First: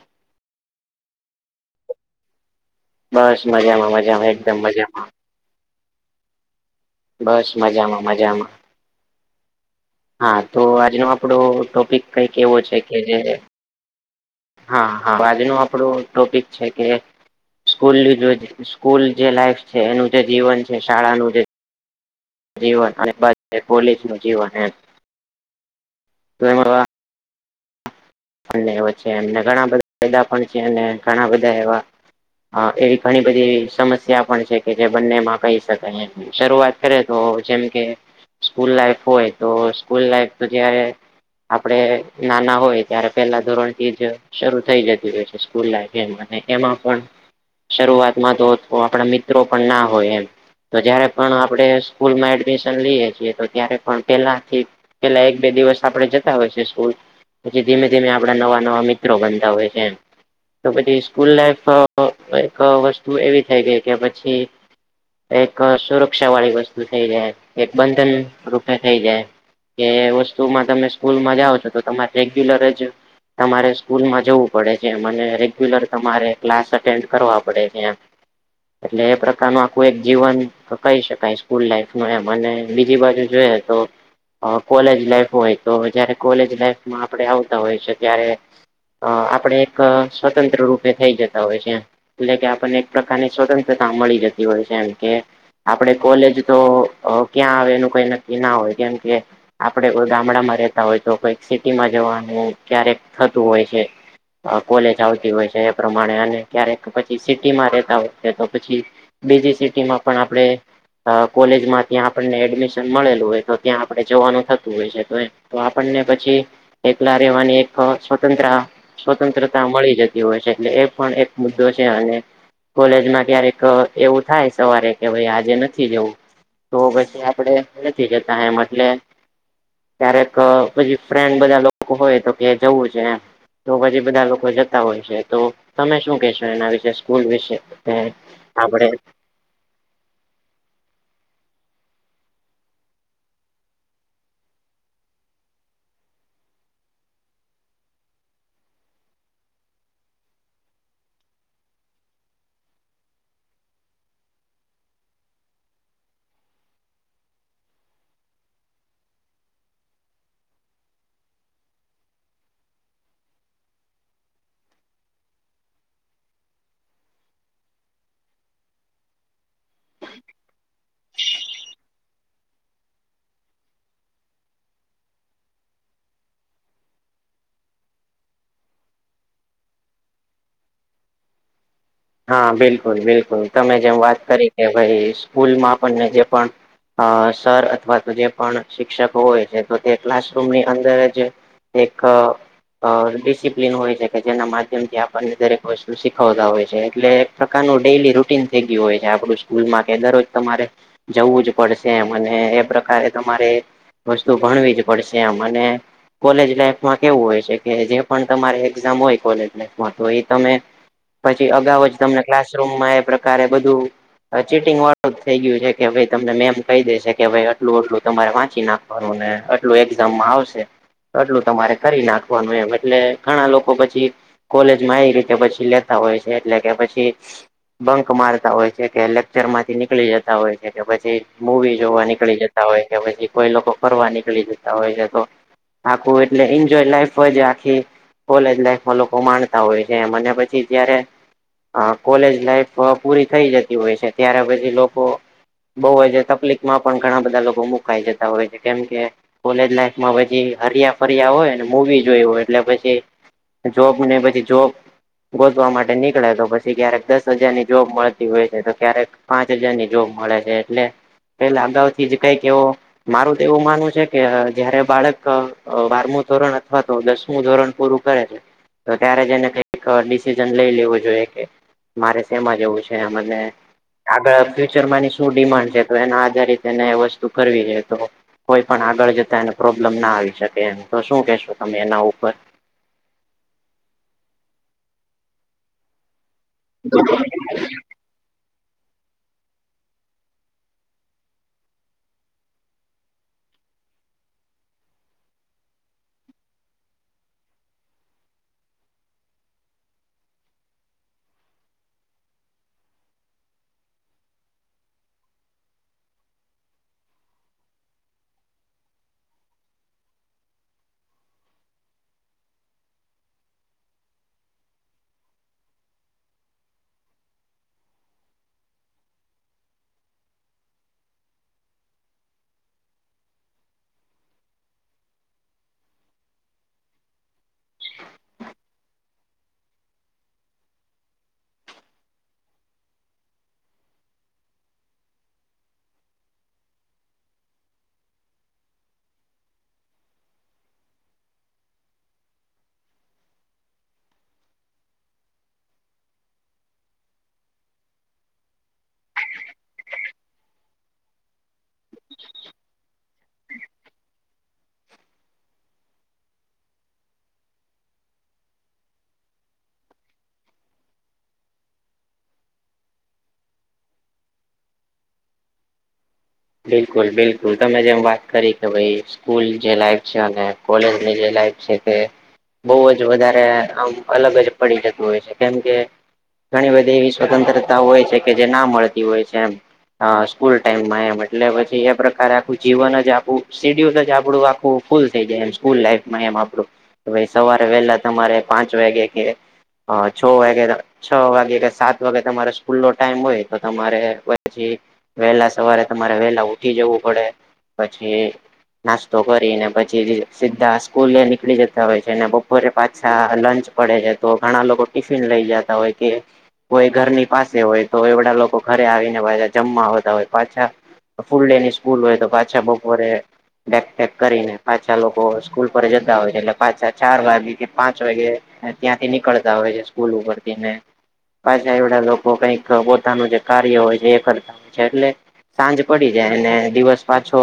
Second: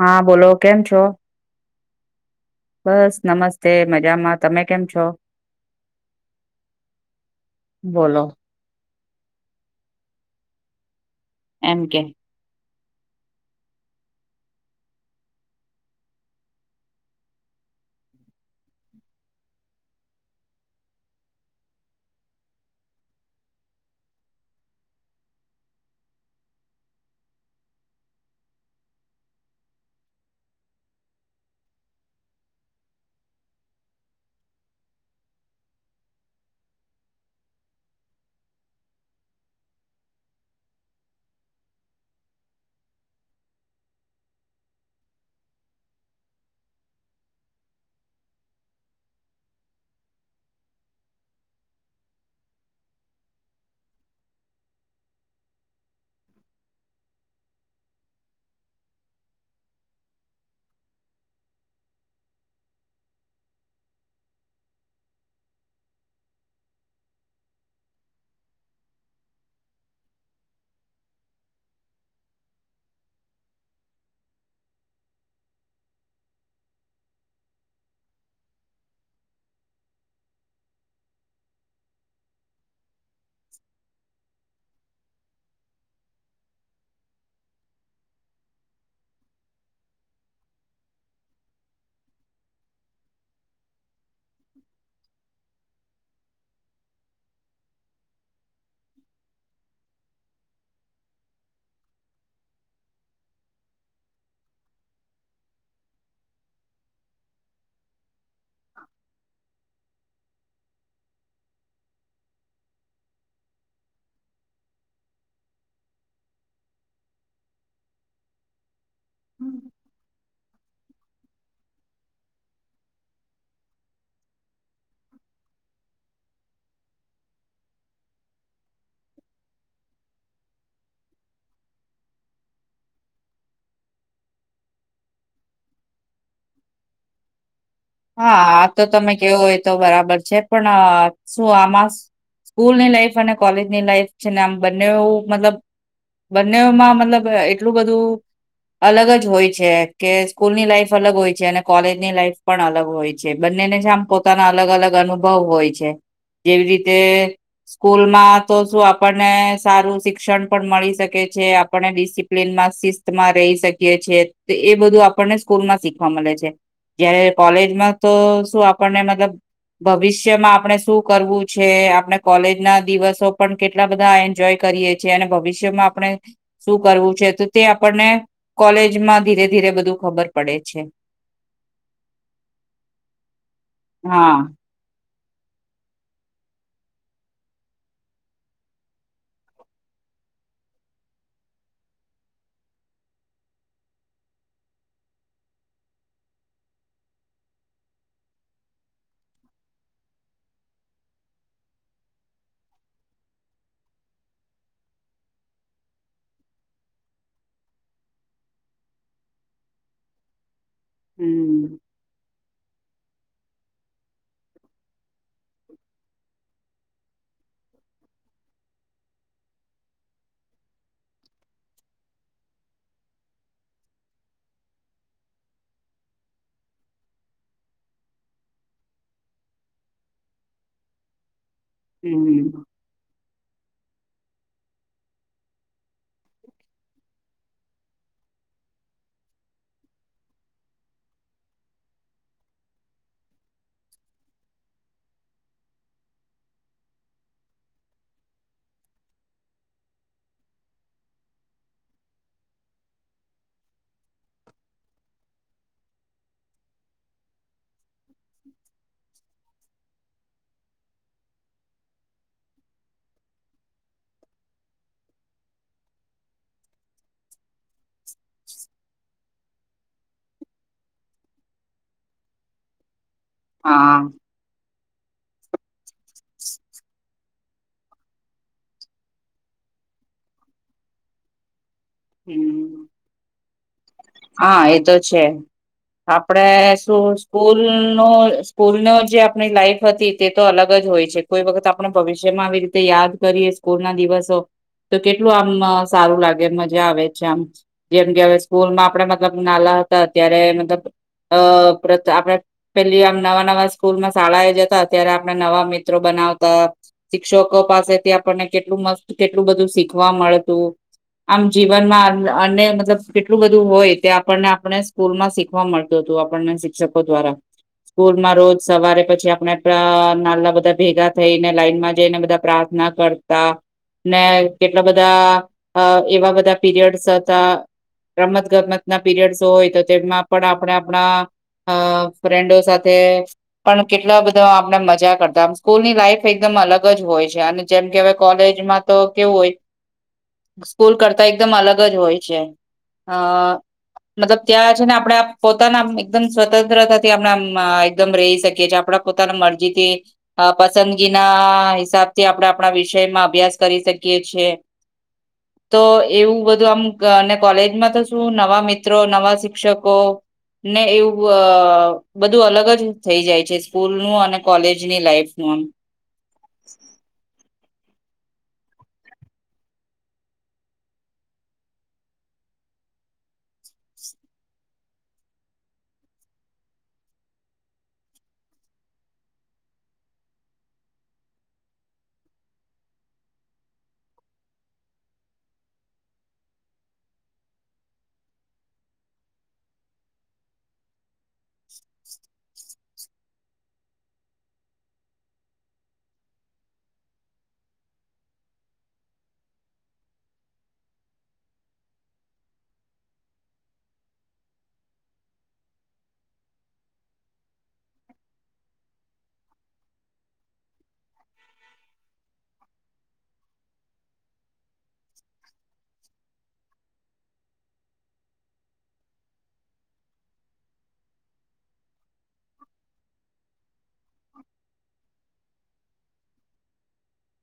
હા બોલો કેમ છો. બસ નમસ્તે મજામાં તમે કેમ છો. બસ મજામાં બોલો મજામાં હા તો આજનો આપડો એમ કે ટોપિક કઈક એવો છે. કે જે હા હા આજનું આપડું ટોપિક છે. કે સ્કૂલ સ્કૂલ જે લાઈફ છે. એનું જે જીવન છે શાળાનું જે જીવન અને પોલીસ નું જીવન એજ અને એ છે. એમને ઘણા બધા ફાયદા પણ છે. ઘણા બધા એવા હા એવી ઘણી બધી સમસ્યા પણ છે. કે જે બંનેમાં કહી શકાય શરૂઆત કરે તો જેમ કે સ્કૂલ લાઈફ હોય તો સ્કૂલ લાઈફ તો જયારે આપડે નાના હોય ત્યારે પેલા ધોરણથીજ શરૂ થઈ જતી હોય છે સ્ૂલ લ એમાં પણ શરૂઆતમાં તો આપણા મિત્રો પણ ના હોય એમ તો જયારે પણ આપણે સ્કૂલમાં એડમિશન લઈએ છીએ તો ત્યારે પણ પેલાથી પેલા એક બે દિવસ આપડણે જતા હોય છે સ્કૂલ પછી ધીમે ધીમે આપડા નવા નવા મિત્રો બનતા હોય છેમ તો પછી સ્કૂલ લાઈફ એક વસ્તુ એવી થઈ ગઈ કે પછી એક સુરક્ષા વાળી વસ્તુ થઈ જાય એક બંધન રૂપે થઇ જાય કે વસ્તુમાં તમે સ્કૂલ માં જાઓ છો તો તમારે રેગ્યુલર જ તમારે સ્કૂલમાં જવું પડે છે એમ રેગ્યુલર તમારે ક્લાસ અટેન્ડ કરવા પડે છે એમ એટલે એ પ્રકાર ન આખું એક જીવન તો કહી શકાય સ્કૂલ લાઈફ નું એમ અને બીજી બાજુ જોઈએ તો કોલેજ લાઈફ હોય તો જયારે કોલેજ લાઈફ માં આપડે આવતા હોય છે ત્યારે અ આપડે એક સ્વતંત્ર રૂપે થઈ જતા હોય છે્યા એટલે કે આપણને એક પ્રકારની સ્વતંત્રતા મળી જતી હોય છે એમ કે આપડે કોલેજ તો ક્યાં આવે એનું કઈ નક્કી ના હોય કેમ કે આપડે કોઈ ગામડામાં રતા હોય તો કોઈક સિટીમાં જવાનું ક્યારેક થતું હોય છે કોલેજ આવતી હોય છે એ પ્રમાણે અને ક્યારેક પછી સિટીમાં રહેેતા હોય છે તો પછી બીજી સિટી માં પણ આપડણે અ કોલેજમાં ત્યાં આપણને એડમિશન મળેલું હોય તો ત્યાં આપણે જવાનું થતું હોય છે તો એ તો આપણને પછી એકલા રહેેવાની એક સ્વતંત્ર સ્વતંત્રતા મળી જતી હોય છે એટલે એ પણ એક મુદ્દો છે અને કોલેજમાં ક્યારેક એવું થાય સવારે કે ભાઈ આજે નથી જવું તો પછી આપડે નથી જતા એમ એટલે ક્યારેક પછી ફ્રેન્ડ બધા લોકો હોય તો કે જવું છે એમ. તો પછી બધા લોકો જતા હોય છે, તો તમે શું કેશો એના વિશે સ્કૂલ વિશે? હા આ તો આપડે તમે કેવો હોય તો બરાબર છે પણ શું આમાં સ્કૂલની લાઈફ અને કોલેજ ની લાઈફ છે ને આમ બંને એવુ મતલબ બંનેવમાં મતલબ એટલું બધું અલગ જ હોય છે કે સ્કૂલની લાઈફ અલગ હોય છે અને કોલેજ ની લાઈફ પણ અલગ હોય છે બંનેને જ આમ પોતાના અલગ અલગ અનુભવ હોય છે જેવી રીતે સ્કૂલમાં તો શું આપણને સારું શિક્ષણ પણ મળી શકે છે આપણને ડિસિપ્લીનમા મા શકીએ છી એ બધું આપણને સ્કૂલ માં શીખવા મળે છે જયારે કોલેજમાં તો શું આપણને મતલબ ભવિષ્યમાં આપણે શું કરવું છે આપણે કોલેજ ના દિવસો પણ કેટલા બધા એન્જોય કરીએ છીએ અને ભવિષ્યમાં આપણે શું કરવું છે તો તે આપણને કોલેજમાં ધીરે ધીરે બધું ખબર પડે છે. હા બિલકુલ બિલકુલ તમે જેમ વાત હા કરી કે ભાઈ સ્કૂલમાં પણને જે પણ અ સર અથવા તો જે પણ શિક્ષક હોય છે તો તે ક્લાસરૂમની અંદર જ એક અ ડિસિપ્લિન હોય છે કે જેના માધ્યમ થી આપણને દરેક વસ્તુ શીખવતા હોય છે. એટલે એક પ્રકારનું ડેલી રૂટીન થઈ ગયું હોય છે, આપડું સ્કૂલમાં કે દરરોજ તમારે જવું જ પડશે એમ અને એ પ્રકારે તમારે વસ્તુ ભણવી જ પડશે મને કોલેજ લાઈફમાં કેવું હોય છે, કે જે પણ તમારે એક્ઝામ હોય કોલેજ લાઈફમાં તો એ તમે પછી હમ અગાઉ જ તમને ક્લાસરૂમાં એ પ્રકારે બધું ચીટિંગ વાળું થઈ ગયું છે કે ભાઈ તમને મેમ કહી દેશે કે આટલું આટલું તમારે વાંચી નાખ ખરું ને આટલું એક્ઝામમાં આવશે એટલું તમારે કરી નાખવાનું એમ એટલે ઘણા લોકો પછી કોલેજમાં આવી રીતે પછી લેતા હોય છે એટલે કે પછી બંક મારતા હોય છે કે લેક્ચર માંથી નીકળી જતા હોય છે કે પછી મુવી જોવા નીકળી હમ જતા હોય કે પછી કોઈ લોકો ફરવા નીકળી જતા હોય છે તો આખું એટલે એન્જોય લાઈફ જ આખી કોલેજ લાઈફમાં લોકો માણતા હોય છે એમ પછી જયારે કોલેજ લાઈફ પૂરી થઈ જતી હોય છે ત્યારે પછી લોકો બહું જ તકલીક માં પણ ઘણા બધા લોકો મુકાઈ જતા હોય છે કેમ કે કોલેજ લાઈફમાં પછી હરિયા ફરિયા હોય મુવી જોઈ હોય એટલે પછી જોબ ને પછી જોબ ગોતવા માટે નહી નીકળે તો પછી ક્યારેક દસ હજારની જોબ મળતી હોય છે તો ક્યારેક પાંચ હજારની જોબ મળે છે એટલે પેલા અગાઉથી જ કઈક એવો મારું તો એવું માનવું છે કે જયારે બાળક બારમું ધોરણ અથવા તો દસમું ધોરણ પૂરું કરે છે તો ત્યારે જ એને કઈક ડિસિજન લઈ લેવું જોઈએ કે મારે શેમાં જવું છે મને હા. ફ્યુચરમાં ની શું ડિમાન્ડ છે તો એના આધારિતને એ વસ્તુ કરવી જો તો કોઈ પણ આગળ જતા એને પ્રોબ્લેમ ના આવી શકે એમ તો શું કેહેશો તમે એના ઉપર? હમ. હા એતો છે આપડે શું સ્કૂલ નું સ્કુલનો જે આપણી લાઈફ હતી તે તો અલગ જ હોય છે કોઈ વખત આપણે ભવિષ્યમાં આવી રીતે યાદ કરીએ સ્કુલ ના દિવસો તો કેટલું આમ સારું લાગે મજા આવે છે આમ જેમ કે હવે સ્કૂલમાં આપડ મતલબ નાલા હતા અત્યારે મતલબ અ આપણે પેલી આમ નવા નવા સ્કૂલ માં શાળાએ જતા અત્યારે આપણે નવા મિત્રો બનાવતા શિક્ષકો પાસેથી આપણને કેટલું મસ્ત કેટલું બધું શીખવા મળતું. આમ જીવનમાં અન્ય મતલબ કેટલું બધું [inaudible] હોય તે આપણને આપને સ્કૂલ માં શીખવા મળતું હતું આપણને શિક્ષકો દ્વારા સ્કૂલમાં રોજ સવારે પછી આપણે [unintelligible] નાલા બધા ભેગા થઈને લાઈનમાં જઈને બધા પ્ર એના કરતા ને કેટલા બધા એવા બધા પીરિયડ્સ હતા રમત ગતમત ના પીરિયડસ હોય તો તેમાં પણ આપણે આપણા અ ફ્રેન્ડો સાથે પણ કેટલા બધા આપણે મજા કરતામ સ્કૂલ ની લાઈફ એકદમ અલગ જ હોય છે અને જેમ કે હવે કોલેજમાં તો કેવું હોય હ. સ્કૂલ કરતા એકદમ અલગ જ હોય છે. હ મતલબ ત્યાં છે ને આપણેે પોતાના એકદમ સ્વતંત્રતાથી આપણે એકદમ રહી શકીએ છીએ આપડ પોતાના મરજીથી અ પસંદગી ના હિસાબથી આપણે આપણા વિષયમાં અભ્યાસ કરી શકીએ છીએ. તો એવું બધું આમ [unintelligible] કોલેજમાં તો શું નવા મિત્રો, નવા શિક્ષકો ને એવું બધું અલગ જ થઈ જાય છે સ્કૂલ નું અને કોલેજની લાઈફ નું આમ બિલકુલ બિલકુલ તમે જેમ વાત કરી કે ભાઈ સ્કૂલ જે લાઈફ છે અને કોલેજની જે લાઈફ છે તે બહુ જ વધારે આમ અલગ જ પડી જતું હોય છે કેમ કે ઘણી બધી એવી સ્વતંત્રતા હોય છે કે જે ના મળતી હોય છે એમ હા સ્કૂલ ટાઈમમાં એ એટલે પછી એ પ્રકારે આખું જીવન જ આપું શેડ્યુલ જ આપડું આખું ફૂલ થઈ જાય એમ સ્કૂલ લાઈફ એમ આપડું ભાઈ સવારે વહેલા તમારે પાંચ વાગે કે છ વાગે છ વાગે કે સાત વાગે તમારે સ્કૂલ નો ટાઈમ હોય તો તમારે પછી વહેલા સવારે. તમારે વેલા ઉઠી જવું પડે પછી. નાસ્તો કરીને પછી સીધા સ્કૂલે નીકળી જતા હોય છે ને બપોરે પાછા લંચ. પડે છે તો ઘણા લોકો ટિફિન લઈ જતા હોય કે. કોઈ ઘરની પાસે હોય તો એવડા લોકો ઘરે આવીને વાય જમવા આવતા હોય પાછા. ફૂલ ડે ની સ્કૂલ હોય તો પાછા બપોરે. બેગ પેક કરીને પાછા લોકો સ્કૂલ પર જતા હોય છે એટલે પાછા ચાર વાગે કે પાંચ વાગે. ત્યાંથી નીકળતા હોય છે સ્કૂલ ઉપર થી ને. પાછા એવડા લોકો કઈક પોતાનું જે કાર્ય હોય છે એ કરતા હોય છે એટલે. સાંજ પડી જાય અને દિવસ પાછો.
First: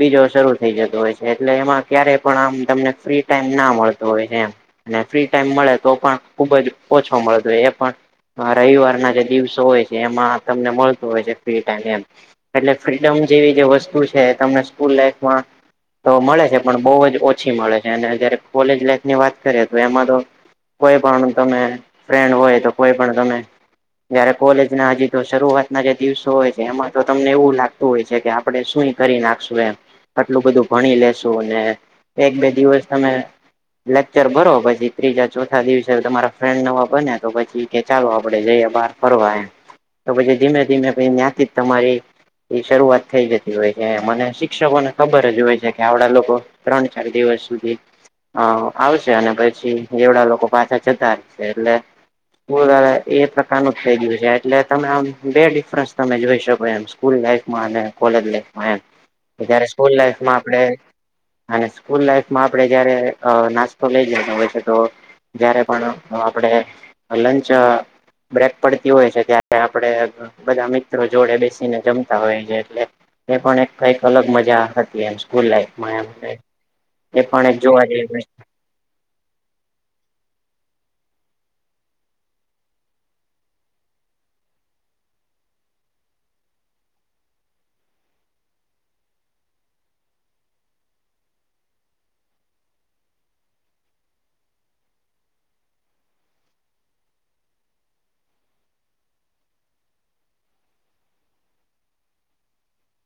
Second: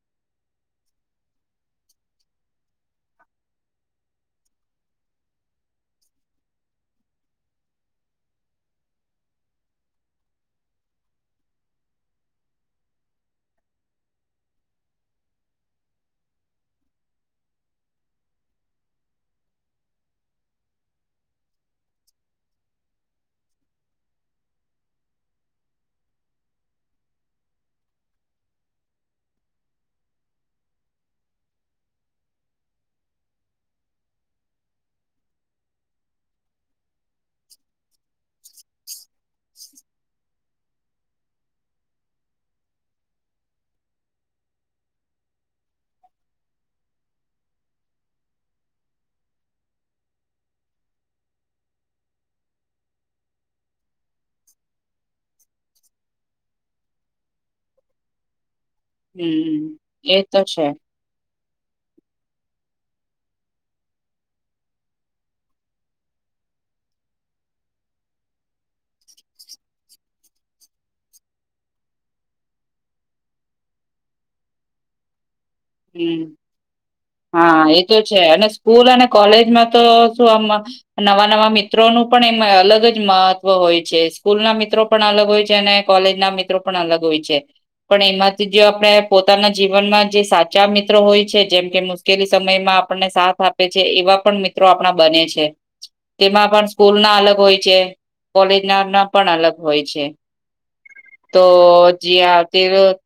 બીજો શરૂ થઈ જતો હોય છે એટલે એમાં ક્યારેય પણ આમ તમને ફ્રી ટાઈમ ના મળતો હોય છે એમ. અને ફ્રી ટાઈમ મળે તો પણ ખુબ જ ઓછો મળે તો એ પણ. હ રવિવારના જે દિવસો હોય છે એમાં તમને મળતું હોય છે ફ્રી ટાઈમ એમ. એટલે ફ્રીડમ જેવી જે વસ્તુ છે તમને સ્કૂલ લાઈફમાં. તો મળે છે પણ બહુ જ ઓછી મળે છે અને જયારે કોલેજ લાઈફ ની વાત કરીએ તો એમાં તો. કોઈ પણ તમે ફ્રેન્ડ હોય તો કોઈ પણ તમે. જયારે કોલેજ ના હજી તો શરૂઆત ના જે દિવસો હોય છે એમાં. તો તમને એવું લાગતું હોય છે કે આપડણે સુું કરી નાખશું એમ. આટલું બધું ભણી લેશુ ને એક બે દિવસ તમે. લેકચર ભરો પછી ત્રીજા ચોથા દિવસે તમારા ફ્રેન્ડ નવા બન્યા. તો પછી કે ચાલો આપડે જઈએ બાર ફરવા એમ તો પછી ધીમે ધીમે ન્યાથી તમારી એ શરૂઆત થઈ જતી હોય છે મને શિક્ષકોને ખબર જ હોય છે કે આવડા લોકો. ત્રણ ચાર દિવસ સુધી. હ આવશે અને પછી જેવડા લોકો પાછા જતા રહેશે એટલે. સ્કૂલ હબ એ પ્રકારનું જ થઇ ગયું છે એટલે તમે આમ બે ડિફરન્સ તમે જોઈશ. ત ભય એમ સ્કૂલ લાઇફ માં અને કોલેજમાં એમ હમ જ્યારે સ્કૂલ એ લાઇફમાં તો આપણે. છે અને સ્કૂલ લાઈફમાં આપણે જયારે નાસ્તો લઈ જતો હોય છે તો. જયારે પણ આપડે લંચ. બ્રેક પડતી હોય છે ત્યારે આપે બધા મિત્રો. જોડે બેસીને જમતા હોય છે એટલે એ પણ એક કઈક અલગ મજા હતી એમ સ્કૂલ લાઈફ. મ હમ એ [unintelligible] પણ હા એ જોવા તો છે જઈએ. અને સ્કૂલ અને કોલેજમાં તો શું આમ. નવા નવા મિત્રો નું પણ એમાં અલગ જ મહત્વ હોય છે સ્કૂલ ના મિત્રો. પણ અલગ હોય છે અને કોલેજ ના મિત્રો પણ અલગ હોય છે. પણ એમાંથી જે આપણે પોતાના જીવનમાં જે સાચ. ચા મિત્રો હોય છે જેમ કે મુશ્કેલી સમયમાં આપણને સાથ આપે છે એવા પણ મિત્રો આપણા બને છે. તેમાં પણ સ્કૂલ ના અલગ હોય છે કોલેજ ના ના પણ અલગ હોય છે. તો જ તે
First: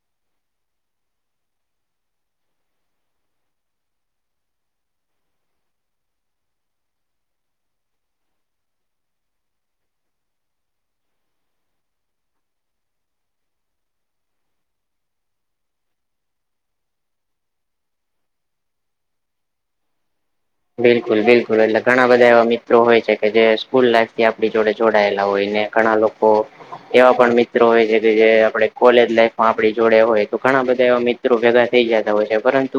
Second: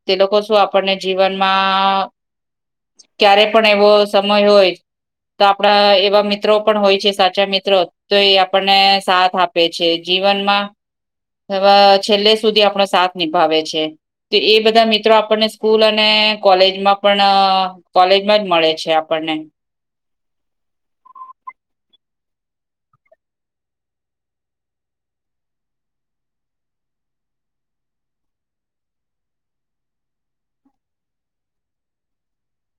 તે લોકો શું આપણને જીવનમાં. ક્યારે પણ એવો સમય હોય. તો આપણા એવા મિત્રો પણ હોય છે સાચા મિત્રો. તો એ આપણને સાથ આપે છે જીવનમાં. હ છેલ્લે સુધી આપણો સાથ નિભાવે છે. તો એ બધા મિત્રો આપણને સ્કૂલ અને કોલેજમાં. પણ કોલેજમાં જ મળે છે આપણને. બિલકુલ બિલકુલ એટલે ઘણા બધા એવા મિત્રો હોય છે કે જે સ્કૂલ લાઈફ થી આપણી જોડે જોડાયેલા હોયને ઘણા લોકો. લોકો. એવા પણ મિત્રો હોય છે કે જે આપ કોલેજ લાઈફમાં આપ જોડે હોય તો ઘણા બધા એવા મ્ર. ભેગા થઈ જતા હોય છે પરંતુ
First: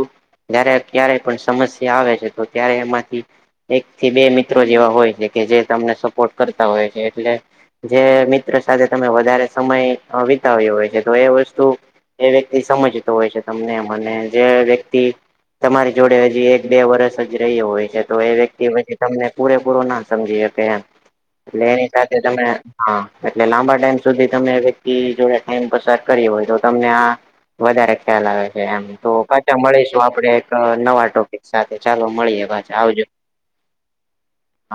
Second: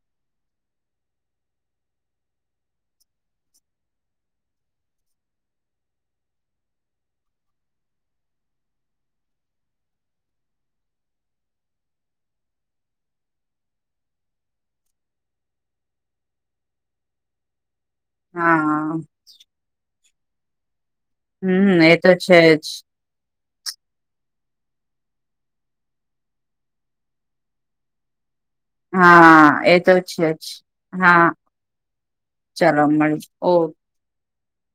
જયારે ક્યારેય પણ સમસ્યા આવે છે. ત્યારે એમાંથી. એક થી બે મિત્રો જેવા હોય છે કે જે તમને સપોર્ટ કરતા હોય છે એટલે. જે મિત્ર સાથે તમે વધારે સમય વિતાવ્યો હોય છે તો એ વસ્તુ એ વ્યક્તિ સમજતો હોય છે તમને મ જે વ્યક્તિ તમારી જોડે હજી એક બે વરષ રહ હોય છે તો એ વ્યક્તિ હા પછી તમને પૂરેપૂરું ના સમજી કેમ એટલે હમ એની એ તો સાથે છે તમે જ હા એટલે લાંબા ટાઈમ સુધી તમે વ્યક્તિ જોડે ટાઈમ પસાર કરી હોય તો તમને આ વધારે ખ્યાલ આવે છે એમ તો હા કચા એ તો મળીશું આપડે એક નવા ટોપિક સાથે ચાલો મળીએ પાછા ચલો આવજો મળ ઓકે હા